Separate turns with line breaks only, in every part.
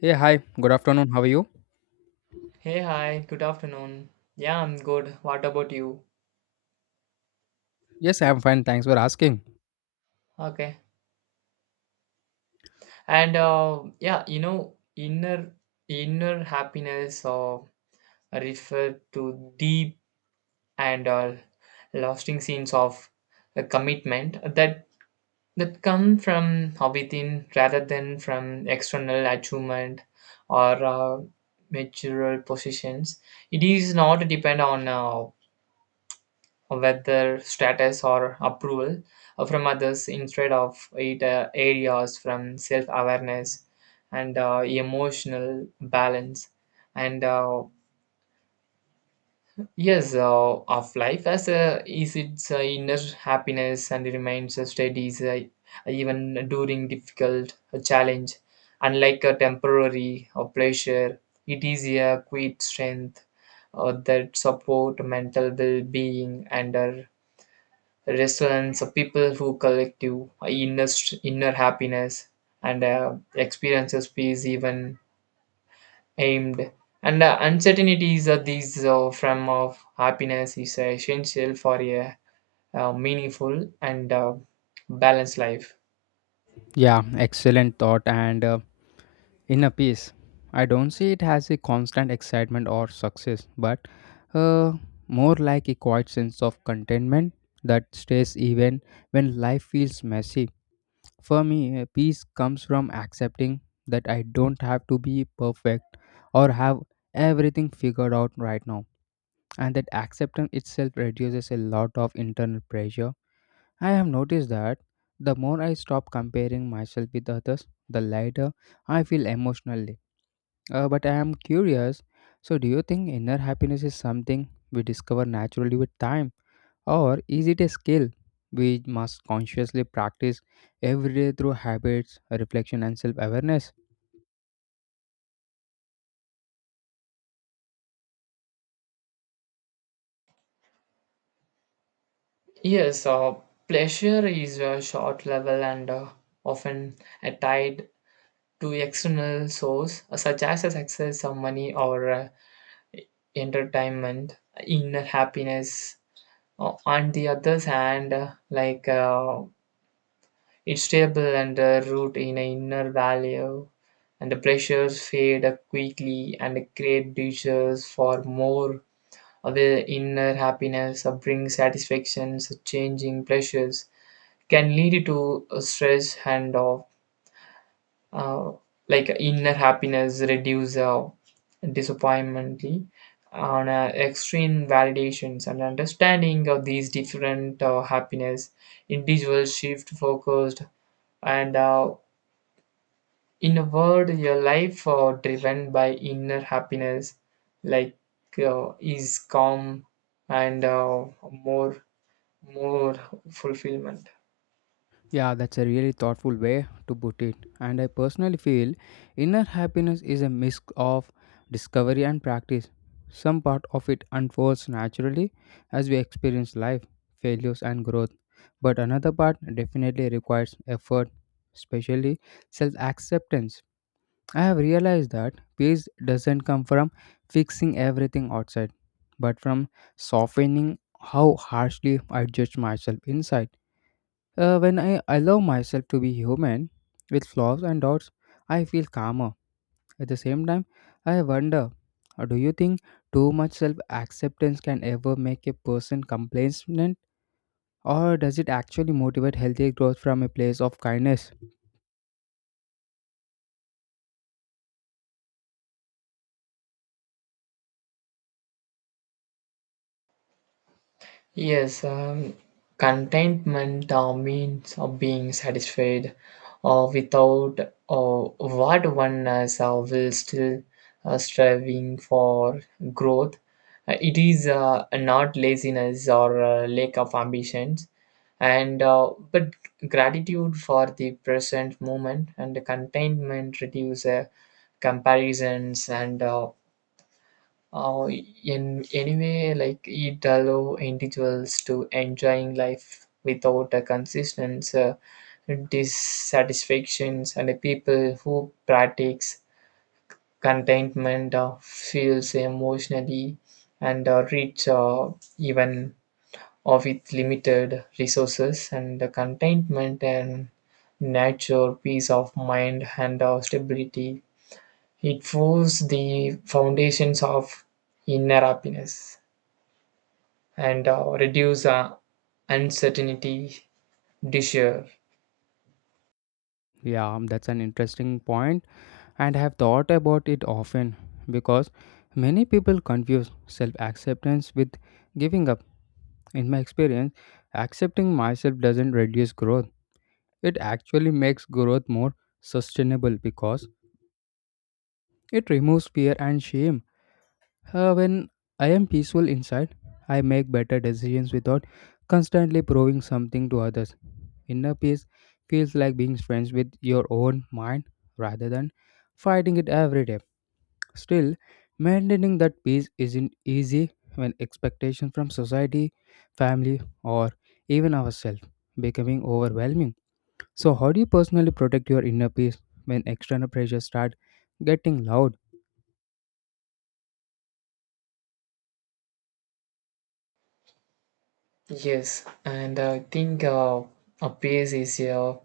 Hey, hi. Good afternoon. How are you?
Hey, hi, good afternoon. Yeah, I'm good. What about you?
Yes, I'm fine. Thanks for asking.
Okay. And yeah, inner happiness refer to deep and lasting scenes of commitment that come from within rather than from external achievement or material positions. It is not depend on whether status or approval from others, instead of it areas from self awareness and emotional balance, and yes of life as a, is its inner happiness and remains steady is, even during difficult challenge, unlike a temporary or pleasure. It is a quiet strength that support mental well-being and restaurants of people who collect you inner happiness and experiences peace even aimed and uncertainties are these from of happiness is essential for a, meaningful and balanced life.
Yeah, excellent thought and inner peace. I don't see it as a constant excitement or success, but uh, more like a quiet sense of contentment that stays even when life feels messy. For me, peace comes from accepting that I don't have to be perfect or have everything figured out right now, and that acceptance itself reduces a lot of internal pressure. I have noticed that the more I stop comparing myself with others, the lighter I feel emotionally. But I am curious, so do you think inner happiness is something we discover naturally with time, or is it a skill we must consciously practice every day through habits, reflection, and self awareness?
Yes, pleasure is a short level and often tied to external source such as a success or money or entertainment. Inner happiness, on the other hand, like it's stable and root in an inner value, and the pressures fade quickly and create dishes for more of the inner happiness or bring satisfactions. Changing pressures can lead to stress and of uh, like inner happiness reduce disappointment on extreme validations, and understanding of these different happiness individuals shift focused, and in a word your life driven by inner happiness like is calm and more more fulfillment.
Yeah, that's a really thoughtful way to put it. And I personally feel inner happiness is a mix of discovery and practice. Some part of it unfolds naturally as we experience life, failures, and growth. But another part definitely requires effort, especially self acceptance. I have realized that peace doesn't come from fixing everything outside, but from softening how harshly I judge myself inside. When I allow myself to be human with flaws and doubts, I feel calmer. At the same time, I wonder, do you think too much self acceptance can ever make a person complacent, or does it actually motivate healthy growth from a place of kindness?
Yes, contentment means of being satisfied or without or what one is will still striving for growth. It is not laziness or lack of ambitions, and but gratitude for the present moment, and the contentment reduce comparisons and uh, in anyway, like it allow individuals to enjoying life without a consistent dissatisfactions, and the people who practice contentment feels emotionally and rich even or with limited resources, and the contentment and nature, peace of mind, and stability. It forms the foundations of inner happiness and reduce uncertainty, desire.
Yeah, that's an interesting point, and I have thought about it often because many people confuse self acceptance with giving up. In my experience, accepting myself doesn't reduce growth. It actually makes growth more sustainable because it removes fear and shame. When I am peaceful inside, I make better decisions without constantly proving something to others. Inner peace feels like being friends with your own mind rather than fighting it every day. Still, maintaining that peace isn't easy when expectations from society, family, or even ourselves becoming overwhelming. So, how do you personally protect your inner peace when external pressures start getting loud?
Yes, and I think a peace is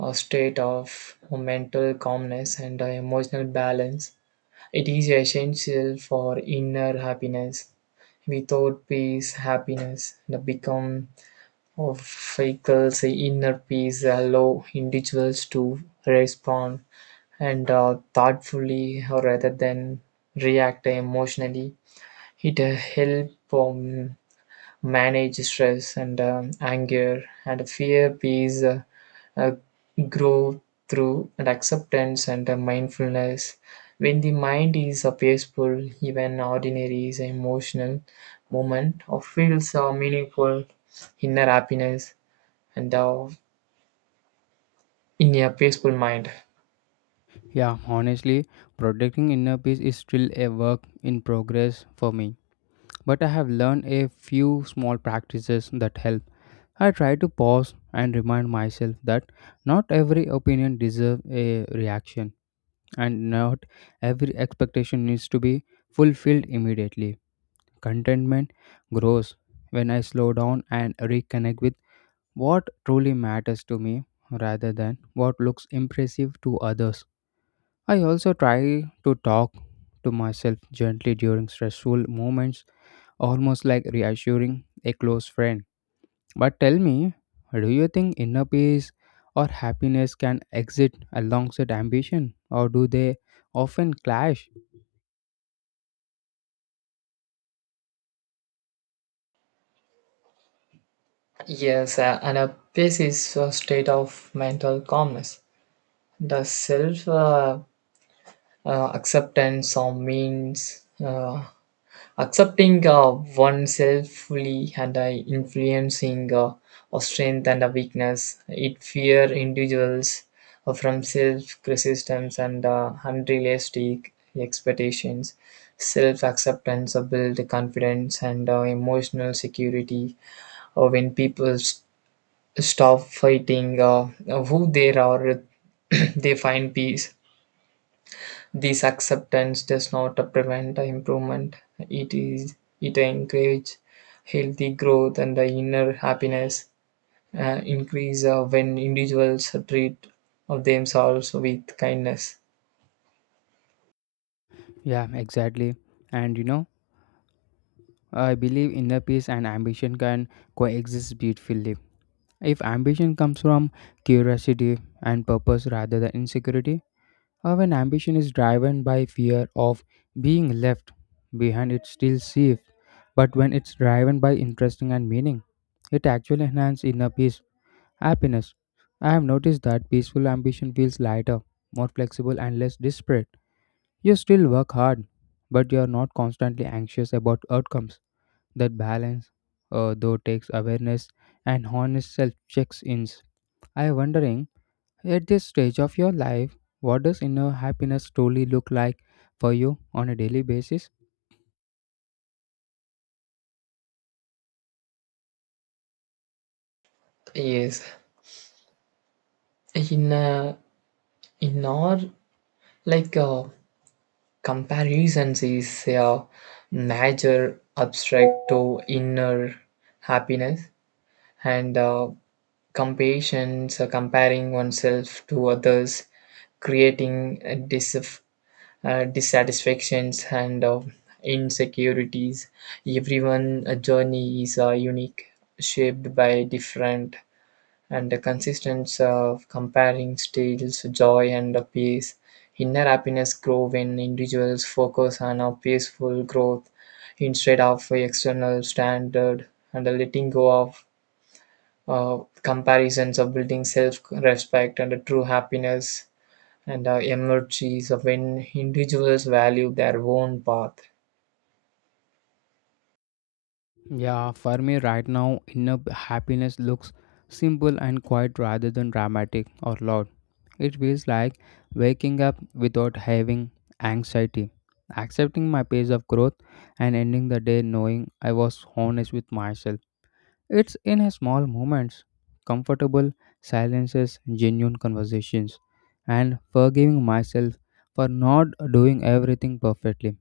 a state of mental calmness and emotional balance. It is essential for inner happiness. Without peace, happiness that become of vehicles. Inner peace allow individuals to respond and thoughtfully rather than react emotionally. It helps manage stress and anger and fear. Peace uh, grow through and acceptance and mindfulness. When the mind is peaceful, even ordinary is an emotional moment or feels meaningful inner happiness and in a peaceful mind.
Yeah, honestly, protecting inner peace is still a work in progress for me, but I have learned a few small practices that help. I try to pause and remind myself that not every opinion deserves a reaction, and not every expectation needs to be fulfilled immediately. Contentment grows when I slow down and reconnect with what truly matters to me rather than what looks impressive to others. I also try to talk to myself gently during stressful moments, almost like reassuring a close friend. But tell me, do you think inner peace or happiness can exist alongside ambition, or do they often clash?
Yes, and a peace is a state of mental calmness. The self acceptance means accepting oneself fully and influencing a strength and a weakness. It fear individuals from self-criticism and unrealistic expectations. Self-acceptance build confidence and emotional security. When people stop fighting who they are, they find peace. This acceptance does not prevent improvement, it encourages healthy growth, and the inner happiness increase when individuals treat of themselves with kindness.
Yeah, exactly. And you know, I believe inner peace and ambition can coexist beautifully if ambition comes from curiosity and purpose rather than insecurity, or when ambition is driven by fear of being left behind, it's still safe. But when it's driven by interest and meaning, it actually enhances inner peace, happiness. I have noticed that peaceful ambition feels lighter, more flexible, and less desperate. You still work hard, but you are not constantly anxious about outcomes. That balance, though, takes awareness and honest self checks in. I am wondering, at this stage of your life, what does inner happiness truly look like for you on a daily basis?
Yes, in uh, in our like comparisons is a major abstract to inner happiness and Compassion, so comparing oneself to others, creating dissatisfactions and insecurities. Everyone' journey is unique, shaped by different and the consistence of comparing stages, joy and peace. Inner happiness grow when individuals focus on a peaceful growth instead of a external standard, and a letting go of comparisons of building self-respect, and true happiness and emerges when individuals value their own path.
Yeah, for me right now, inner happiness looks simple and quiet rather than dramatic or loud. It feels like waking up without having anxiety, accepting my pace of growth, and ending the day knowing I was honest with myself. It's in a small moments, comfortable silences, genuine conversations, and forgiving myself for not doing everything perfectly.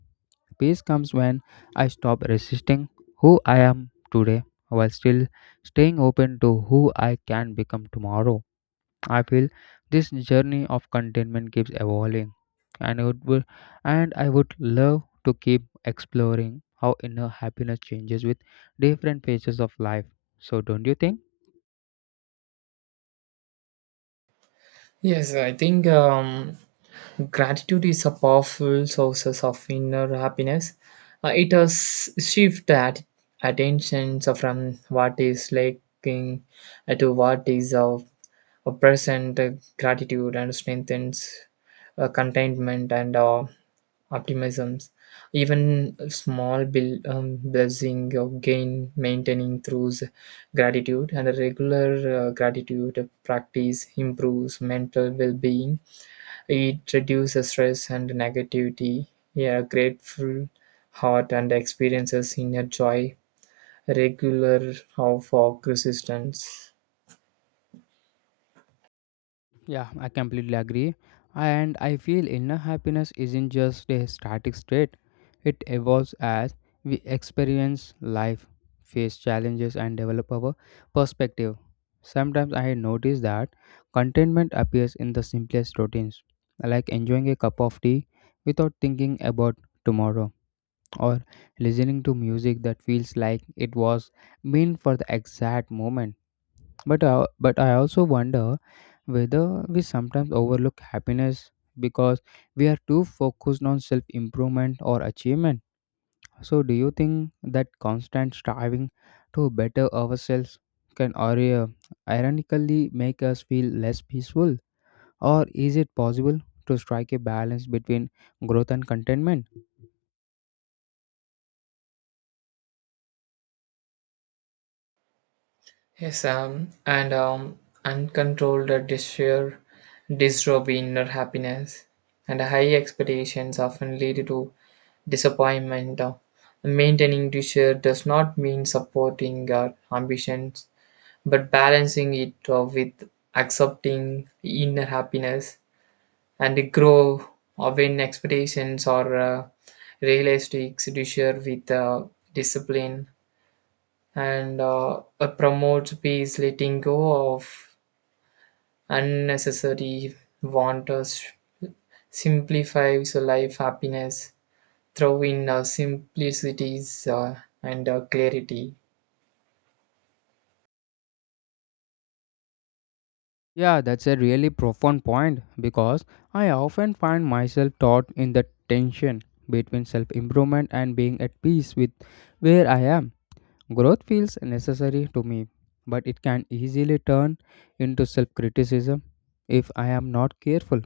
Peace comes when I stop resisting who I am today while still staying open to who I can become tomorrow. I feel this journey of contentment keeps evolving, and it would, and I would love to keep exploring how inner happiness changes with different phases of life. So, don't you think?
Yes, I think gratitude is a powerful source of inner happiness. It has shift at attention from what is lacking to what is of a present. Gratitude and strengthens contentment and optimisms. Even small bill, blessing of gain maintaining through gratitude, and a regular gratitude practice improves mental well-being. It reduces stress and negativity. Yeah, a grateful heart and experiences inner joy regular of our resistance.
Yeah, I completely agree. And I feel inner happiness isn't just a static state, it evolves as we experience life, face challenges, and develop our perspective. Sometimes I notice that contentment appears in the simplest routines, like enjoying a cup of tea without thinking about tomorrow, or listening to music that feels like it was meant for the exact moment, but I also wonder whether we sometimes overlook happiness because we are too focused on self improvement or achievement. So, do you think that constant striving to better ourselves can, or ironically make us feel less peaceful? Or is it possible to strike a balance between growth and contentment?
Yes, and uncontrolled desire, disrobe inner happiness, and high expectations often lead to disappointment. Maintaining desire does not mean supporting our ambitions, but balancing it with accepting inner happiness and grow when expectations are realistic. Desire with discipline and promotes peace. Letting go of unnecessary wanters, simplifies life happiness, throw in simplicities and clarity.
Yeah, that's a really profound point because I often find myself caught in the tension between self improvement and being at peace with where I am. Growth feels necessary to me, but it can easily turn into self criticism if I am not careful.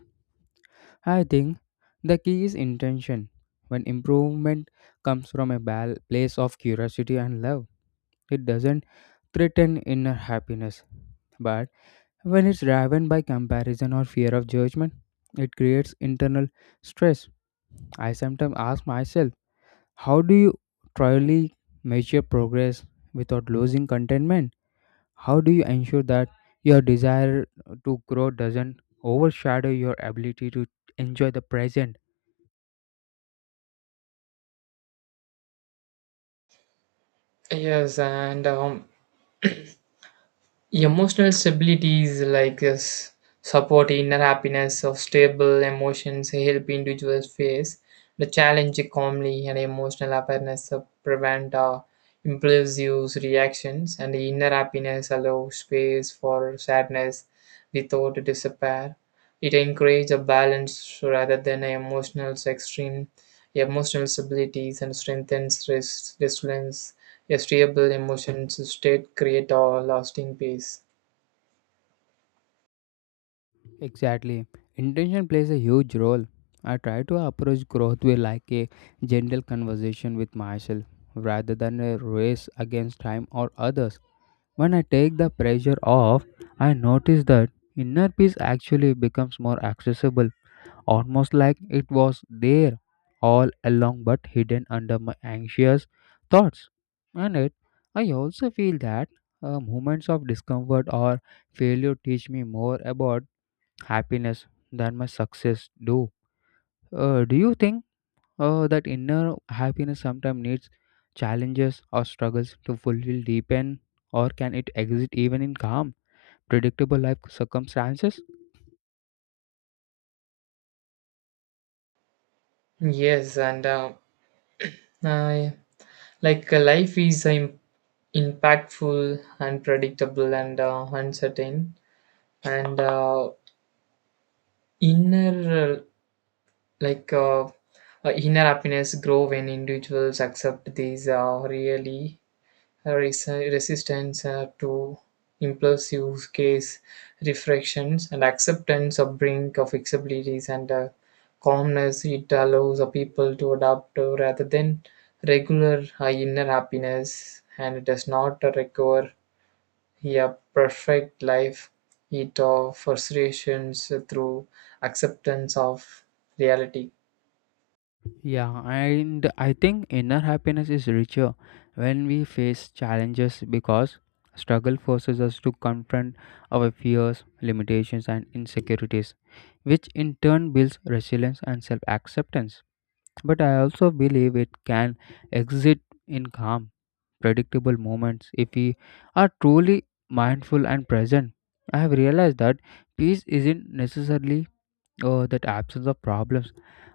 I think the key is intention. When improvement comes from a place of curiosity and love, it doesn't threaten inner happiness, but when it's driven by comparison or fear of judgment, it creates internal stress. I sometimes ask myself, how do you truly measure progress without losing contentment? How do you ensure that your desire to grow doesn't overshadow your ability to enjoy the present?
Yes, and Emotional stability is like a support inner happiness of stable emotions. Help individuals face the challenge calmly, and emotional awareness of prevent impulsive reactions, and the inner happiness allows space for sadness without despair. It encourages a balance rather than an emotional extreme. Emotional stability and strengthens resilience. A stable emotion state create a lasting peace.
Exactly. Intention plays a huge role. I try to approach growth with like a gentle conversation with myself rather than a race against time or others. When I take the pressure off, I notice that inner peace actually becomes more accessible, almost like it was there all along but hidden under my anxious thoughts. And I also feel that, moments of discomfort or failure teach me more about happiness than my success do. Do you think, that inner happiness sometimes needs challenges or struggles to fully deepen, or can it exist even in calm, predictable life circumstances?
Yes, and I, like life is impactful, unpredictable, and uncertain. And inner like inner happiness grow when individuals accept these really resistance to impulsive case refractions, and acceptance of brink of flexibilities and calmness. It allows a people to adapt rather than regular inner happiness, and it does not require a perfect life. It offers frustrations through acceptance of reality.
Yeah, and I think inner happiness is richer when we face challenges because struggle forces us to confront our fears, limitations, and insecurities, which in turn builds resilience and self acceptance. But I also believe it can exist in calm, predictable moments if we are truly mindful and present. I have realized that peace isn't necessarily or that absence of problems,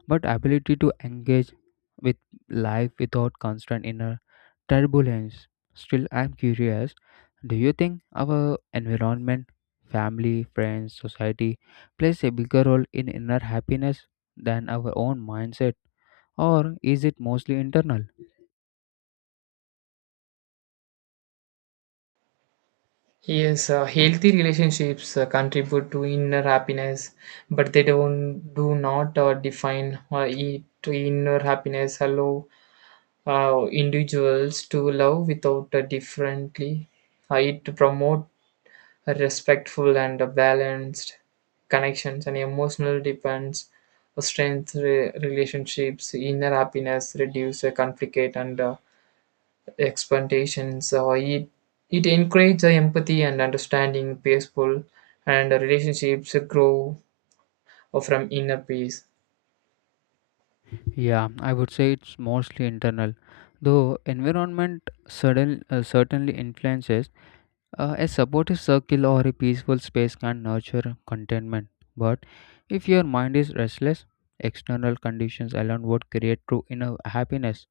but ability to engage with life without constant inner turbulence. Still, I'm curious, do you think our environment, family, friends, society plays a bigger role in inner happiness than our own mindset, or is it mostly internal?
Yes, healthy relationships contribute to inner happiness, but they don't do not define it. To inner happiness allow individuals to love without differently. It to promote a respectful and a balanced connections and emotional depends, strength relationships, inner happiness, reduce conflict and expectations. So it encourages empathy and understanding. Peaceful and relationships grow from inner peace.
Yeah, I would say it's mostly internal, though environment certainly influences. A supportive circle or a peaceful space can nurture contentment, but if your mind is restless, external conditions alone would create true inner happiness.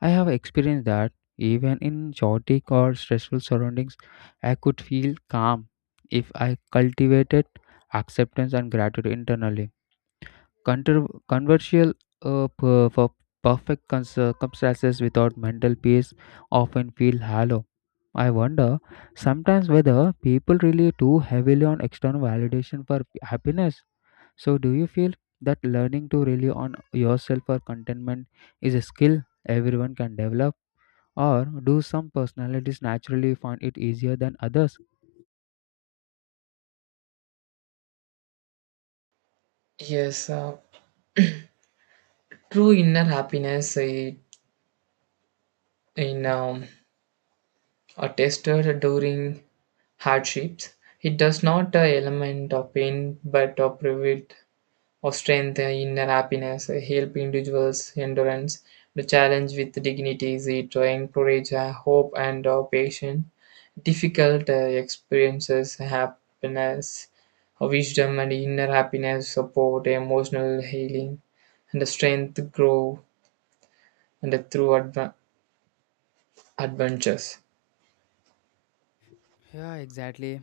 I have experienced that even in chaotic or stressful surroundings, I could feel calm if I cultivated acceptance and gratitude internally. Controversial for circumstances without mental peace often feel hollow. I wonder sometimes whether people rely too heavily on external validation for happiness. So, do you feel that learning to rely on yourself for contentment is a skill everyone can develop, or do some personalities naturally find it easier than others?
Yes, true inner happiness in are tested during hardships. It does not element of pain, but of private or strength, and inner happiness, help individuals endurance the challenge with dignity, is it to encourage hope and patience. Difficult experiences, happiness, wisdom, and inner happiness support emotional healing, and the strength grow and the through adventures.
Yeah, exactly.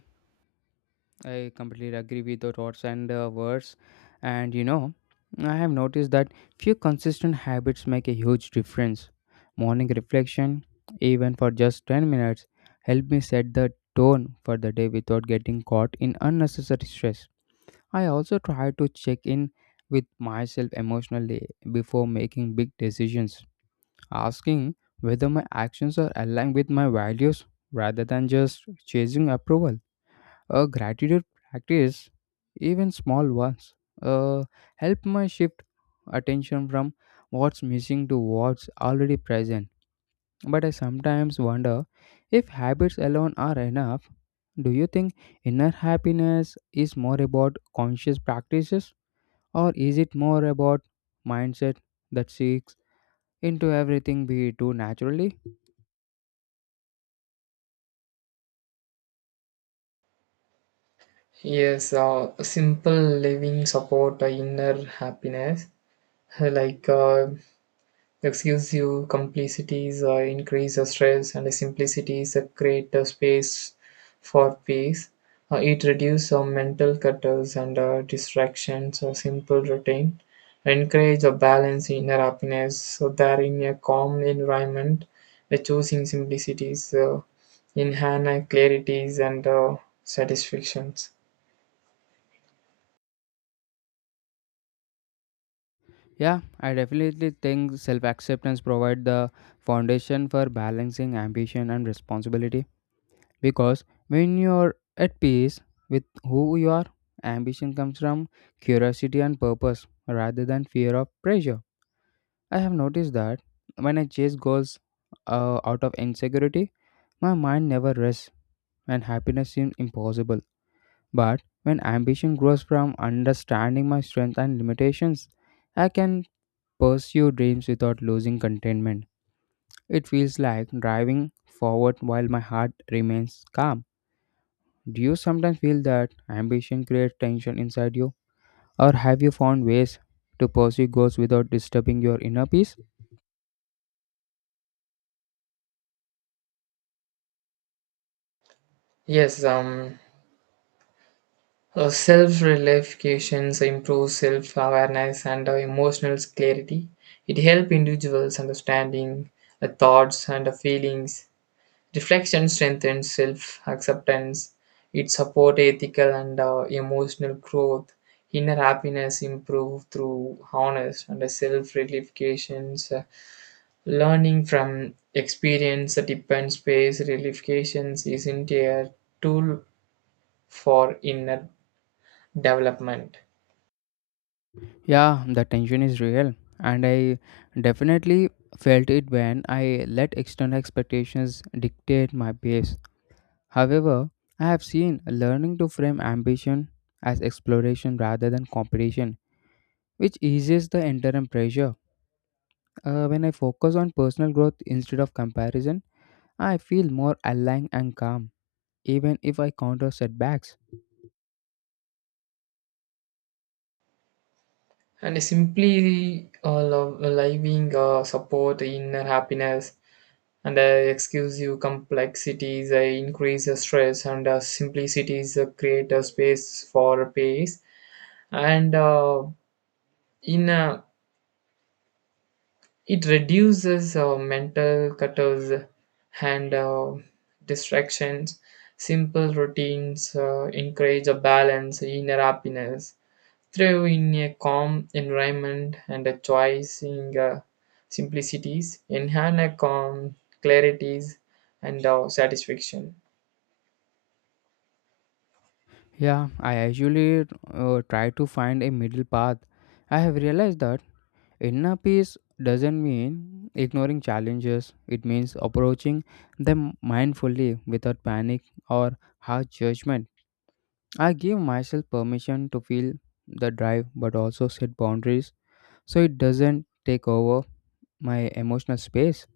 I completely agree with your thoughts and words. And you know, I have noticed that few consistent habits make a huge difference. Morning reflection, even for just 10 minutes, help me set the tone for the day without getting caught in unnecessary stress. I also try to check in with myself emotionally before making big decisions, asking whether my actions are aligned with my values rather than just chasing approval. A gratitude practice, even small ones, uh, help my shift attention from what's missing to what's already present. But I sometimes wonder if habits alone are enough. Do you think inner happiness is more about conscious practices or is it more about mindset that seeks into everything we do naturally?
Yes, simple living support inner happiness. Like Exclusive complicities increase the stress, and the simplicities create a space for peace. It reduces mental cutters and distractions. A simple routine, encourage a balance in inner happiness, so that in a calm environment, the choosing simplicities enhance clarities and satisfactions.
Yeah, I definitely think self-acceptance provides the foundation for balancing ambition and responsibility because when you're at peace with who you are, ambition comes from curiosity and purpose rather than fear of pressure. I have noticed that when I chase goals, out of insecurity, my mind never rests and happiness seems impossible. But when ambition grows from understanding my strengths and limitations, I can pursue dreams without losing contentment. It feels like driving forward while my heart remains calm. Do you sometimes feel that ambition creates tension inside you? Or have you found ways to pursue goals without disturbing your inner peace?
Yes, Self relification improve self awareness and emotional clarity. It helps individuals understanding the thoughts and the feelings. Reflection strengthens self acceptance. It supports ethical and emotional growth. Inner happiness improves through honest and self relifications. Learning from experience that depends space relifications isn't a tool for inner development.
Yeah, the tension is real, and I definitely felt it when I let external expectations dictate my pace. However, I have seen learning to frame ambition as exploration rather than competition which eases the interim pressure. When I focus on personal growth instead of comparison, I feel more aligned and calm, even if I counter setbacks.
And simply love, living support inner happiness, and exclusive complexities increase the stress, and simplicities create a space for peace, and in it reduces mental cutters and distractions. Simple routines encourage a balance inner happiness, thrive in a calm environment, and a choice in simplicities, enhance a calm clarities and satisfaction.
Yeah, I usually try to find a middle path. I have realized that inner peace doesn't mean ignoring challenges, it means approaching them mindfully without panic or harsh judgment. I give myself permission to feel the drive but also set boundaries so it doesn't take over my emotional space.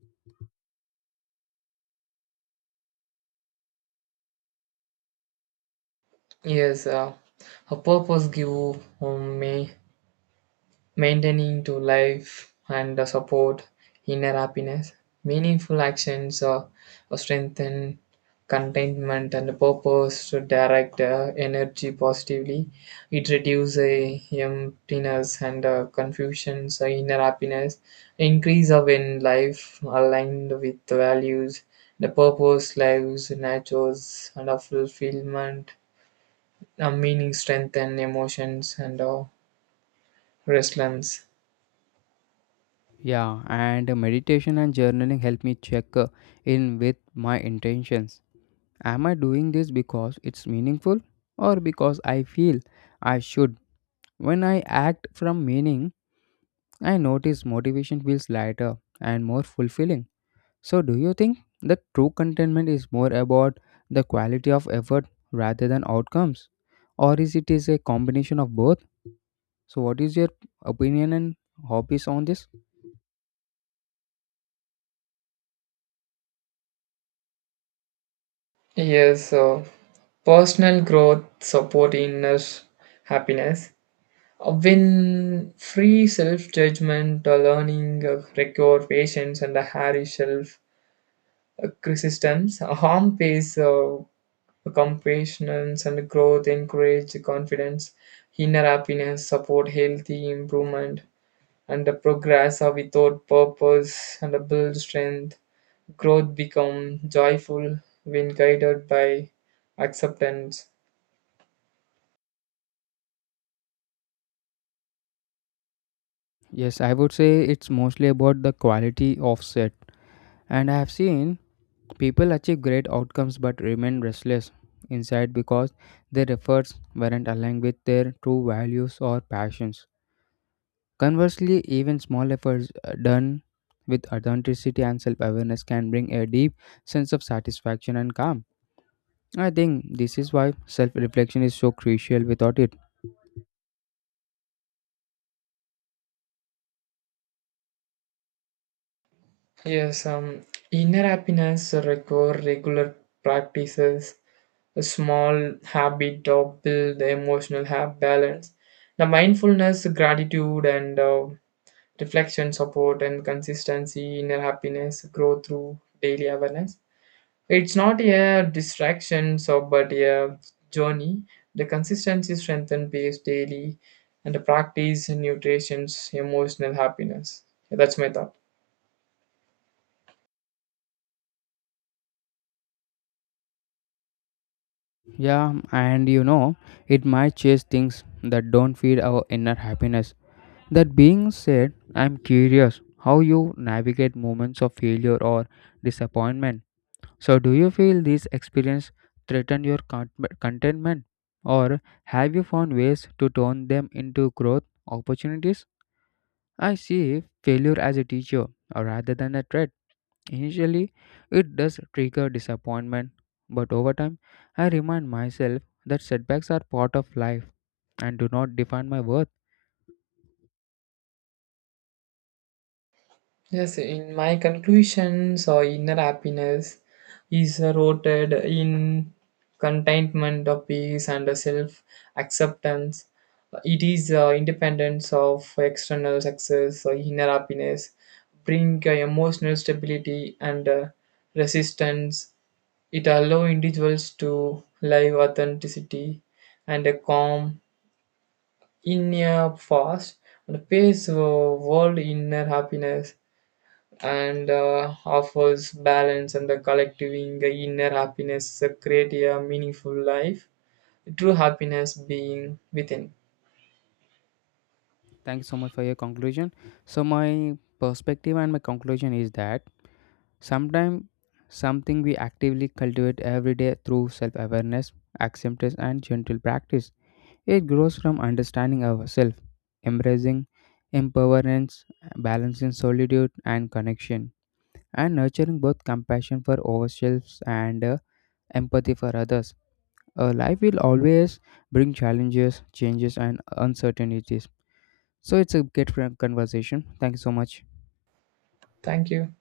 Yes, a purpose give me maintaining to life and support inner happiness. Meaningful actions strengthen contentment, and purpose to direct energy positively. It reduces emptiness and confusion, so inner happiness increase of in life aligned with the values, the purpose, lives, natures, and a fulfillment, a meaning, strength, and emotions, and resilience.
Yeah, and meditation and journaling help me check, in with my intentions. Am I doing this because it's meaningful or because I feel I should? When I act from meaning, I notice motivation feels lighter and more fulfilling. So, do you think that true contentment is more about the quality of effort rather than outcomes? Or is it is a combination of both? So, what is your opinion and hobbies on this?
Yes, so Personal growth support inner happiness. When free self-judgment, learning, require patience, and a hairy self criticisms, harm pays compassion and growth, encourage confidence. Inner happiness, support healthy improvement, and the progress without purpose and build strength. Growth become joyful when guided by acceptance.
Yes, I would say it's mostly about the quality offset. And I have seen people achieve great outcomes but remain restless inside because their efforts weren't aligned with their true values or passions. Conversely, even small efforts, done with authenticity and self awareness can bring a deep sense of satisfaction and calm. I think this is why self reflection is so crucial without it.
Yes, inner happiness require regular practices, a small habit of build emotional hap balance. The mindfulness, gratitude, and reflection support and consistency inner happiness grow through daily awareness. It's not a distraction, so but a journey. The consistency strengthen pace daily, and the practice nutrition's emotional happiness. Yeah, that's my thought.
Yeah, and you know, it might chase things that don't feed our inner happiness. That being said, I'm curious how you navigate moments of failure or disappointment. So, do you feel these experiences threaten your contentment, or have you found ways to turn them into growth opportunities? I see failure as a teacher, rather than a threat. Initially, it does trigger disappointment, but over time, I remind myself that setbacks are part of life and do not define my worth.
Yes, in my conclusions, or inner happiness is rooted in contentment of peace and self acceptance. It is independence of external success, or inner happiness, bring emotional stability and resistance. It allows individuals to live authenticity and a calm in a fast and paced world. Inner happiness and offers balance and the collecting inner happiness create a meaningful life true happiness being within.
Thank you so much for your conclusion. So my perspective and my conclusion is that sometimes something we actively cultivate every day through self-awareness, acceptance and gentle practice. It grows from understanding ourselves, embracing impermanence, balancing solitude and connection, and nurturing both compassion for ourselves and, empathy for others. A life will always bring challenges, changes and uncertainties so it's a great conversation. Thank you so much.
Thank you.